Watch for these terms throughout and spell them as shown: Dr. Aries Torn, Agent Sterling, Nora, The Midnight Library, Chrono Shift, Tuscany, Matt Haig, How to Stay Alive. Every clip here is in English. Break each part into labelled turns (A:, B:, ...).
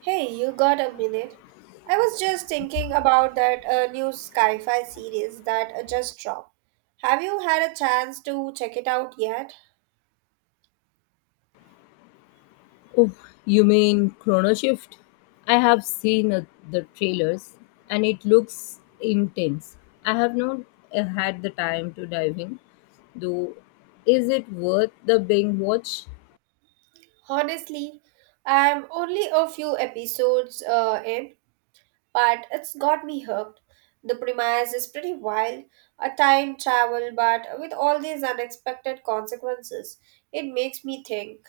A: Hey, you got a minute? I was just thinking about that new sci-fi series that just dropped. Have you had a chance to check it out yet?
B: Oh, you mean Chrono Shift? I have seen the trailers, and it looks intense. I have not had the time to dive in, though. Is it worth the binge watch?
A: Honestly, I'm only a few episodes in, but it's got me hooked. The premise is pretty wild, a time travel, but with all these unexpected consequences, it makes me think.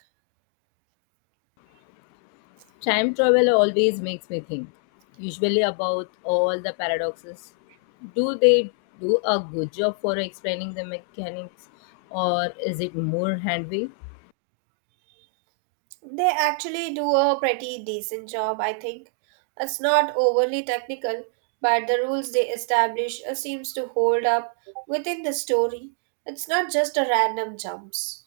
B: Time travel always makes me think, usually about all the paradoxes. Do they do a good job for explaining the mechanics, or is it more hand wavy?
A: They actually do a pretty decent job, I think. It's not overly technical, but the rules they establish seems to hold up within the story. It's not just a random jumps.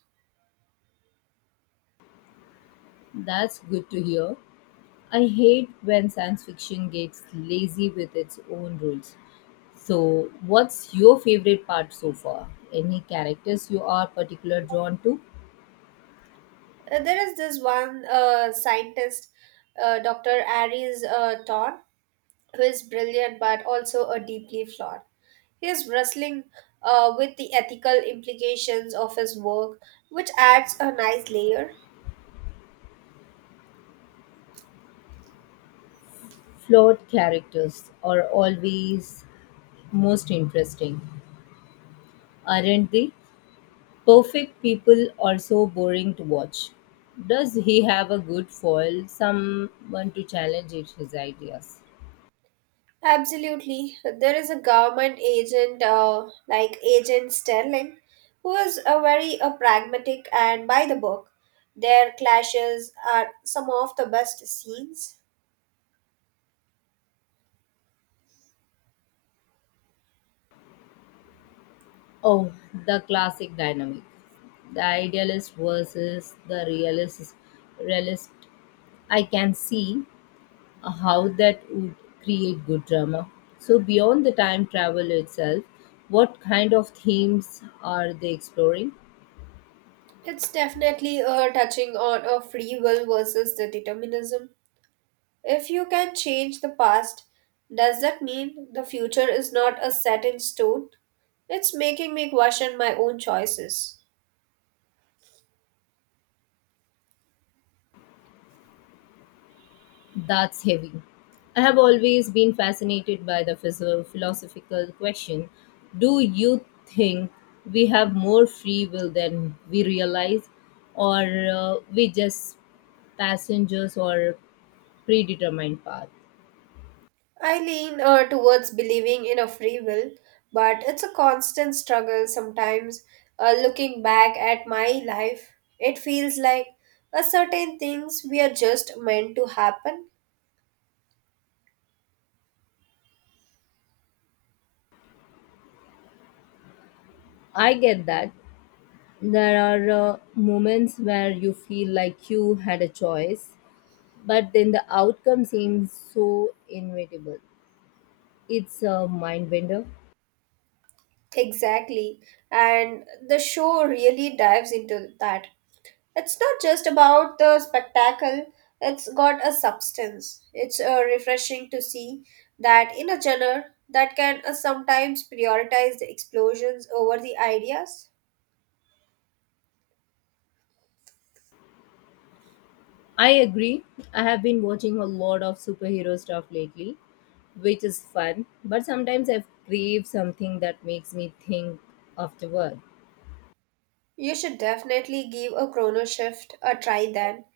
B: That's good to hear. I hate when science fiction gets lazy with its own rules. So, what's your favorite part so far? Any characters you are particularly drawn to?
A: There is this one scientist, Dr. Aries Torn, who is brilliant but also a deeply flawed. He is wrestling with the ethical implications of his work, which adds a nice layer.
B: Flawed characters are always most interesting, aren't they? Perfect people are so boring to watch. Does he have a good foil, someone to his ideas?
A: Absolutely. There is a government agent, like Agent Sterling, who is a very pragmatic and by the book. Their clashes are some of the best scenes.
B: Oh, the classic dynamic. The idealist versus the realist. I can see how that would create good drama. So, beyond the time travel itself, what kind of themes are they exploring?
A: It's definitely touching on a free will versus the determinism. If you can change the past, does that mean the future is not a set in stone? It's making me question my own choices.
B: That's heavy. I have always been fascinated by the philosophical question. Do you think we have more free will than we realize, or we just passengers or predetermined path?
A: I lean towards believing in a free will, but it's a constant struggle sometimes. Looking back at my life, it feels like a certain things we are just meant to happen.
B: I get that. There are moments where you feel like you had a choice, but then the outcome seems so inevitable. It's a mind bender.
A: Exactly. And the show really dives into that. It's not just about the spectacle, it's got a substance. It's refreshing to see that in a genre that can sometimes prioritize the explosions over the ideas.
B: I agree. I have been watching a lot of superhero stuff lately, which is fun, but sometimes I crave something that makes me think afterward.
A: You should definitely give a chrono shift a try then.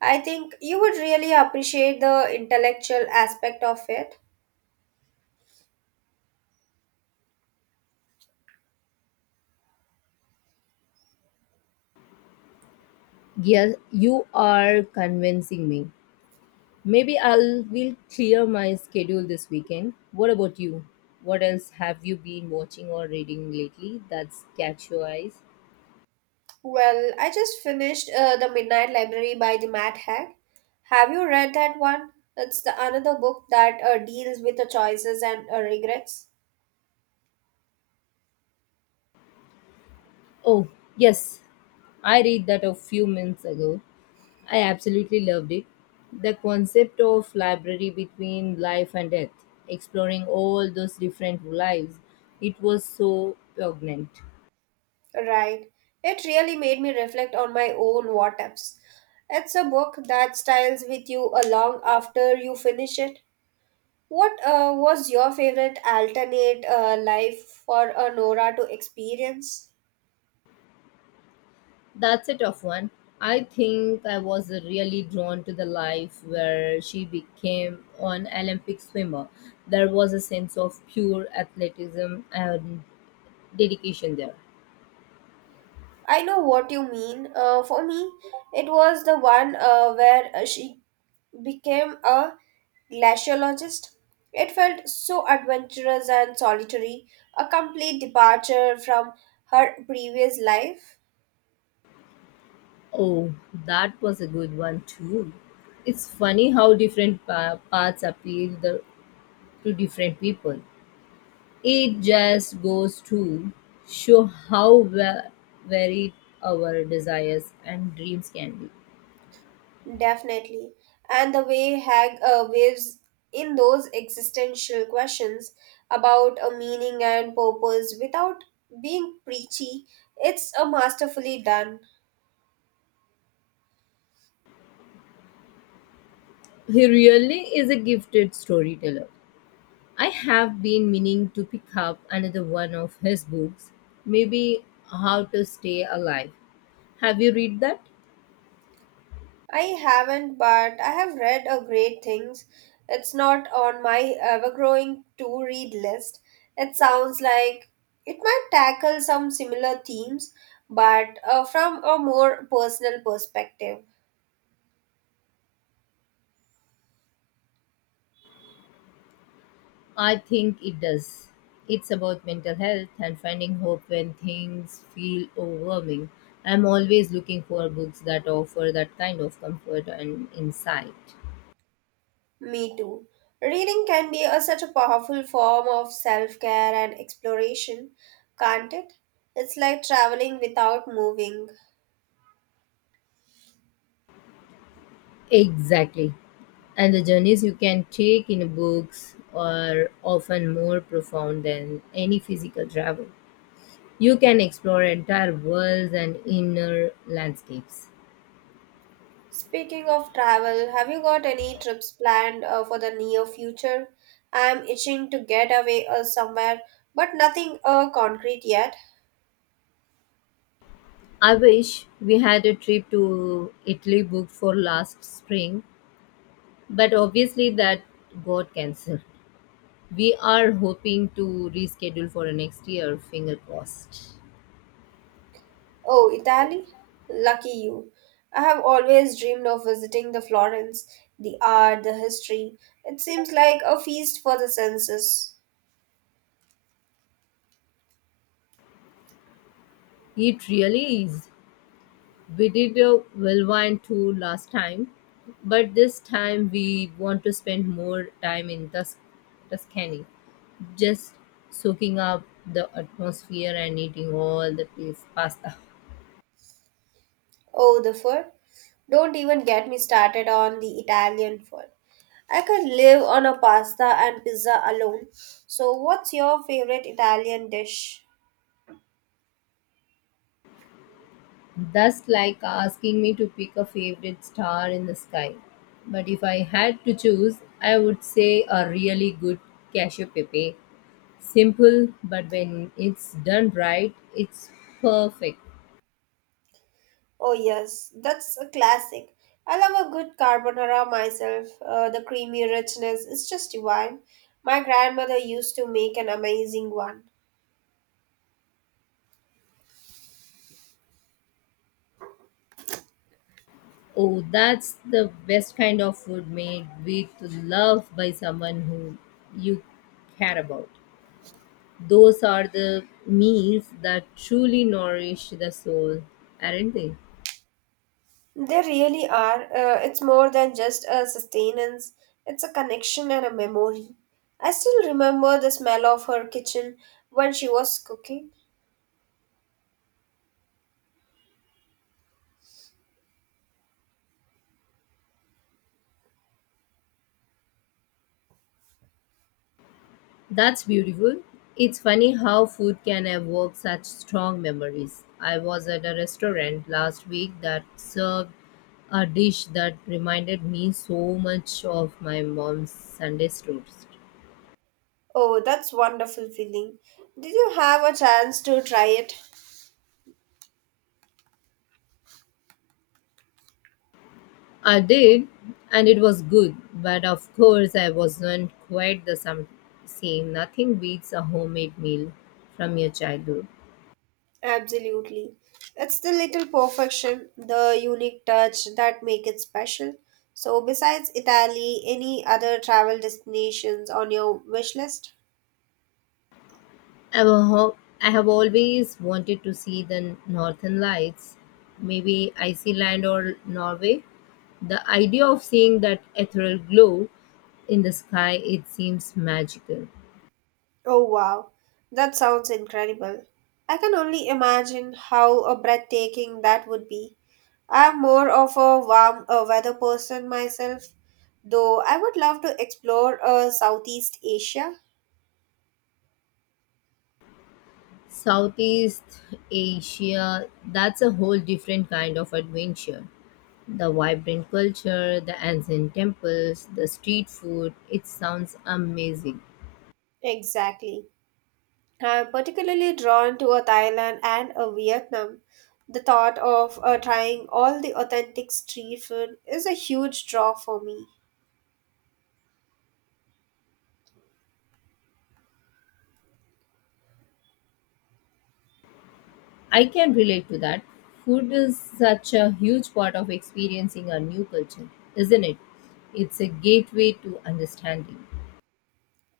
A: I think you would really appreciate the intellectual aspect of it.
B: Yes, you are convincing me. Maybe I'll will clear my schedule this weekend. What about you? What else have you been watching or reading lately that's catch your eyes?
A: Well, I just finished The Midnight Library by the Matt Haig. Have you read that one? It's the another book that deals with the choices and regrets.
B: Oh, yes. I read that a few minutes ago. I absolutely loved it. The concept of library between life and death, exploring all those different lives, it was so poignant.
A: Right. It really made me reflect on my own what ifs. It's a book that styles with you long after you finish it. What was your favorite alternate life for a Nora to experience?
B: That's a tough one. I think I was really drawn to the life where she became an Olympic swimmer. There was a sense of pure athleticism and dedication there.
A: I know what you mean. For me, it was the one where she became a glaciologist. It felt so adventurous and solitary, a complete departure from her previous life.
B: Oh, that was a good one too. It's funny how different paths appeal to different people. It just goes to show how varied our desires and dreams can be.
A: Definitely. And the way Hag waves in those existential questions about a meaning and purpose without being preachy, it's a masterfully done.
B: He really is a gifted storyteller. I have been meaning to pick up another one of his books, maybe How to Stay Alive. Have you read that?
A: I haven't, but I have read a great things. It's not on my ever-growing to-read list. It sounds like it might tackle some similar themes, but from a more personal perspective.
B: I think it does. It's about mental health and finding hope when things feel overwhelming. I'm always looking for books that offer that kind of comfort and insight.
A: Me too. Reading can be a, such a powerful form of self care and exploration, can't it? It's like traveling without moving.
B: Exactly. And the journeys you can take in books are often more profound than any physical travel. You can explore entire worlds and inner landscapes.
A: Speaking of travel, have you got any trips planned for the near future? I'm itching to get away somewhere, but nothing concrete yet.
B: I wish we had a trip to Italy booked for last spring, but obviously that got cancelled. We are hoping to reschedule for next year, finger crossed.
A: Oh, Italy? Lucky you. I have always dreamed of visiting the Florence, the art, the history. It seems like a feast for the senses.
B: It really is. We did a whirlwind tour last time, but this time we want to spend more time in Tuscany, just soaking up the atmosphere and eating all the place pasta.
A: Oh, the food. Don't even get me started on the Italian food. I could live on a pasta and pizza alone. So, what's your favorite Italian dish?
B: That's like asking me to pick a favorite star in the sky. But if I had to choose, I would say a really good cashew pepe. Simple, but when it's done right, it's perfect.
A: Oh, yes, that's a classic. I love a good carbonara myself. The creamy richness is just divine. My grandmother used to make an amazing one.
B: Oh, that's the best kind of food, made with love by someone who you care about. Those are the meals that truly nourish the soul, aren't they?
A: They really are. It's more than just a sustenance, it's a connection and a memory. I still remember the smell of her kitchen when she was cooking.
B: That's beautiful. It's funny how food can evoke such strong memories. I was at a restaurant last week that served a dish that reminded me so much of my mom's Sunday roast.
A: Oh, that's wonderful feeling. Did you have a chance to try it?
B: I did, and it was good, but of course I wasn't quite the same. Nothing beats a homemade meal from your childhood.
A: Absolutely. It's the little perfection, the unique touch that make it special. So besides Italy, any other travel destinations on your wish list?
B: I have, a ho- I have always wanted to see the northern lights, maybe Iceland or Norway. The idea of seeing that ethereal glow in the sky, it seems magical.
A: Oh wow, that sounds incredible. I can only imagine how a breathtaking that would be. I'm more of a warm weather person myself, though I would love to explore Southeast Asia.
B: Southeast Asia, that's a whole different kind of adventure. The vibrant culture, the ancient temples, the street food, it sounds amazing.
A: Exactly. I'm particularly drawn to a Thailand and a Vietnam. The thought of trying all the authentic street food is a huge draw for me.
B: I can relate to that. Food is such a huge part of experiencing a new culture, isn't it? It's a gateway to understanding.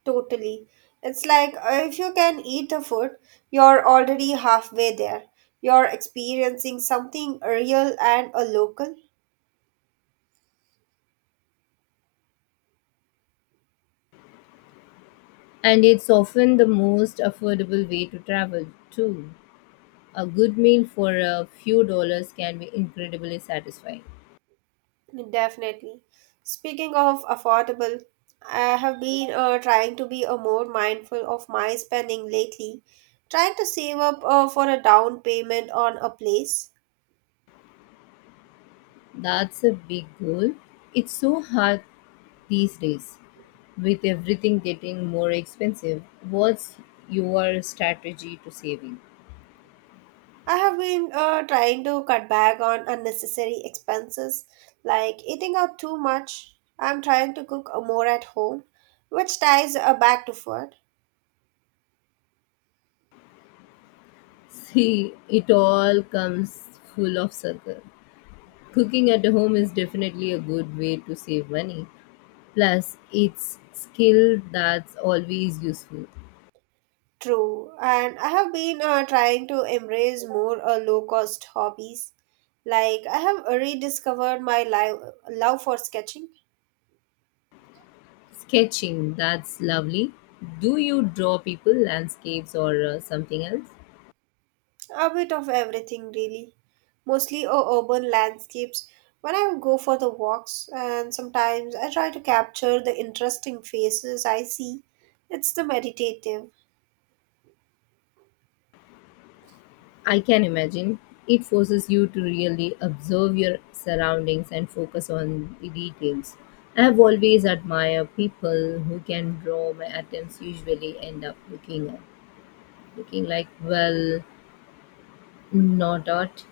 A: Totally. It's like if you can eat the food, you're already halfway there. You're experiencing something real and a local.
B: And it's often the most affordable way to travel, too. A good meal for a few dollars can be incredibly satisfying.
A: Definitely. Speaking of affordable, I have been trying to be a more mindful of my spending lately, trying to save up for a down payment on a place.
B: That's a big goal. It's so hard these days with everything getting more expensive. What's your strategy to saving?
A: I have been trying to cut back on unnecessary expenses like eating out too much. I'm trying to cook more at home, which ties back to food.
B: See, it all comes full of circle. Cooking at home is definitely a good way to save money. Plus, it's skill that's always useful.
A: True, and I have been trying to embrace more low cost hobbies. Like, I have rediscovered my love for sketching.
B: Sketching, that's lovely. Do you draw people, landscapes, or something else?
A: A bit of everything, really. Mostly urban landscapes. When I go for the walks, and sometimes I try to capture the interesting faces I see. It's the meditative.
B: I can imagine. It forces you to really observe your surroundings and focus on the details. I have always admired people who can draw. My attempts usually end up looking like, well, not art.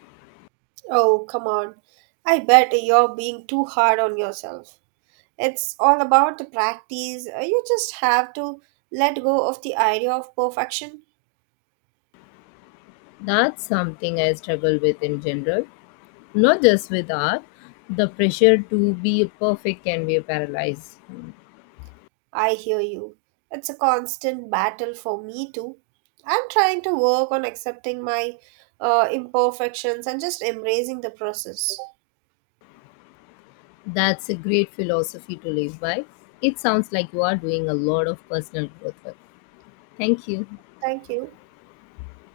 A: Oh, come on. I bet you're being too hard on yourself. It's all about the practice. You just have to let go of the idea of perfection.
B: That's something I struggle with in general. Not just with art. The pressure to be perfect can be paralyzed.
A: I hear you. It's a constant battle for me too. I'm trying to work on accepting my imperfections and just embracing the process.
B: That's a great philosophy to live by. It sounds like you are doing a lot of personal growth work. Thank you.
A: Thank you.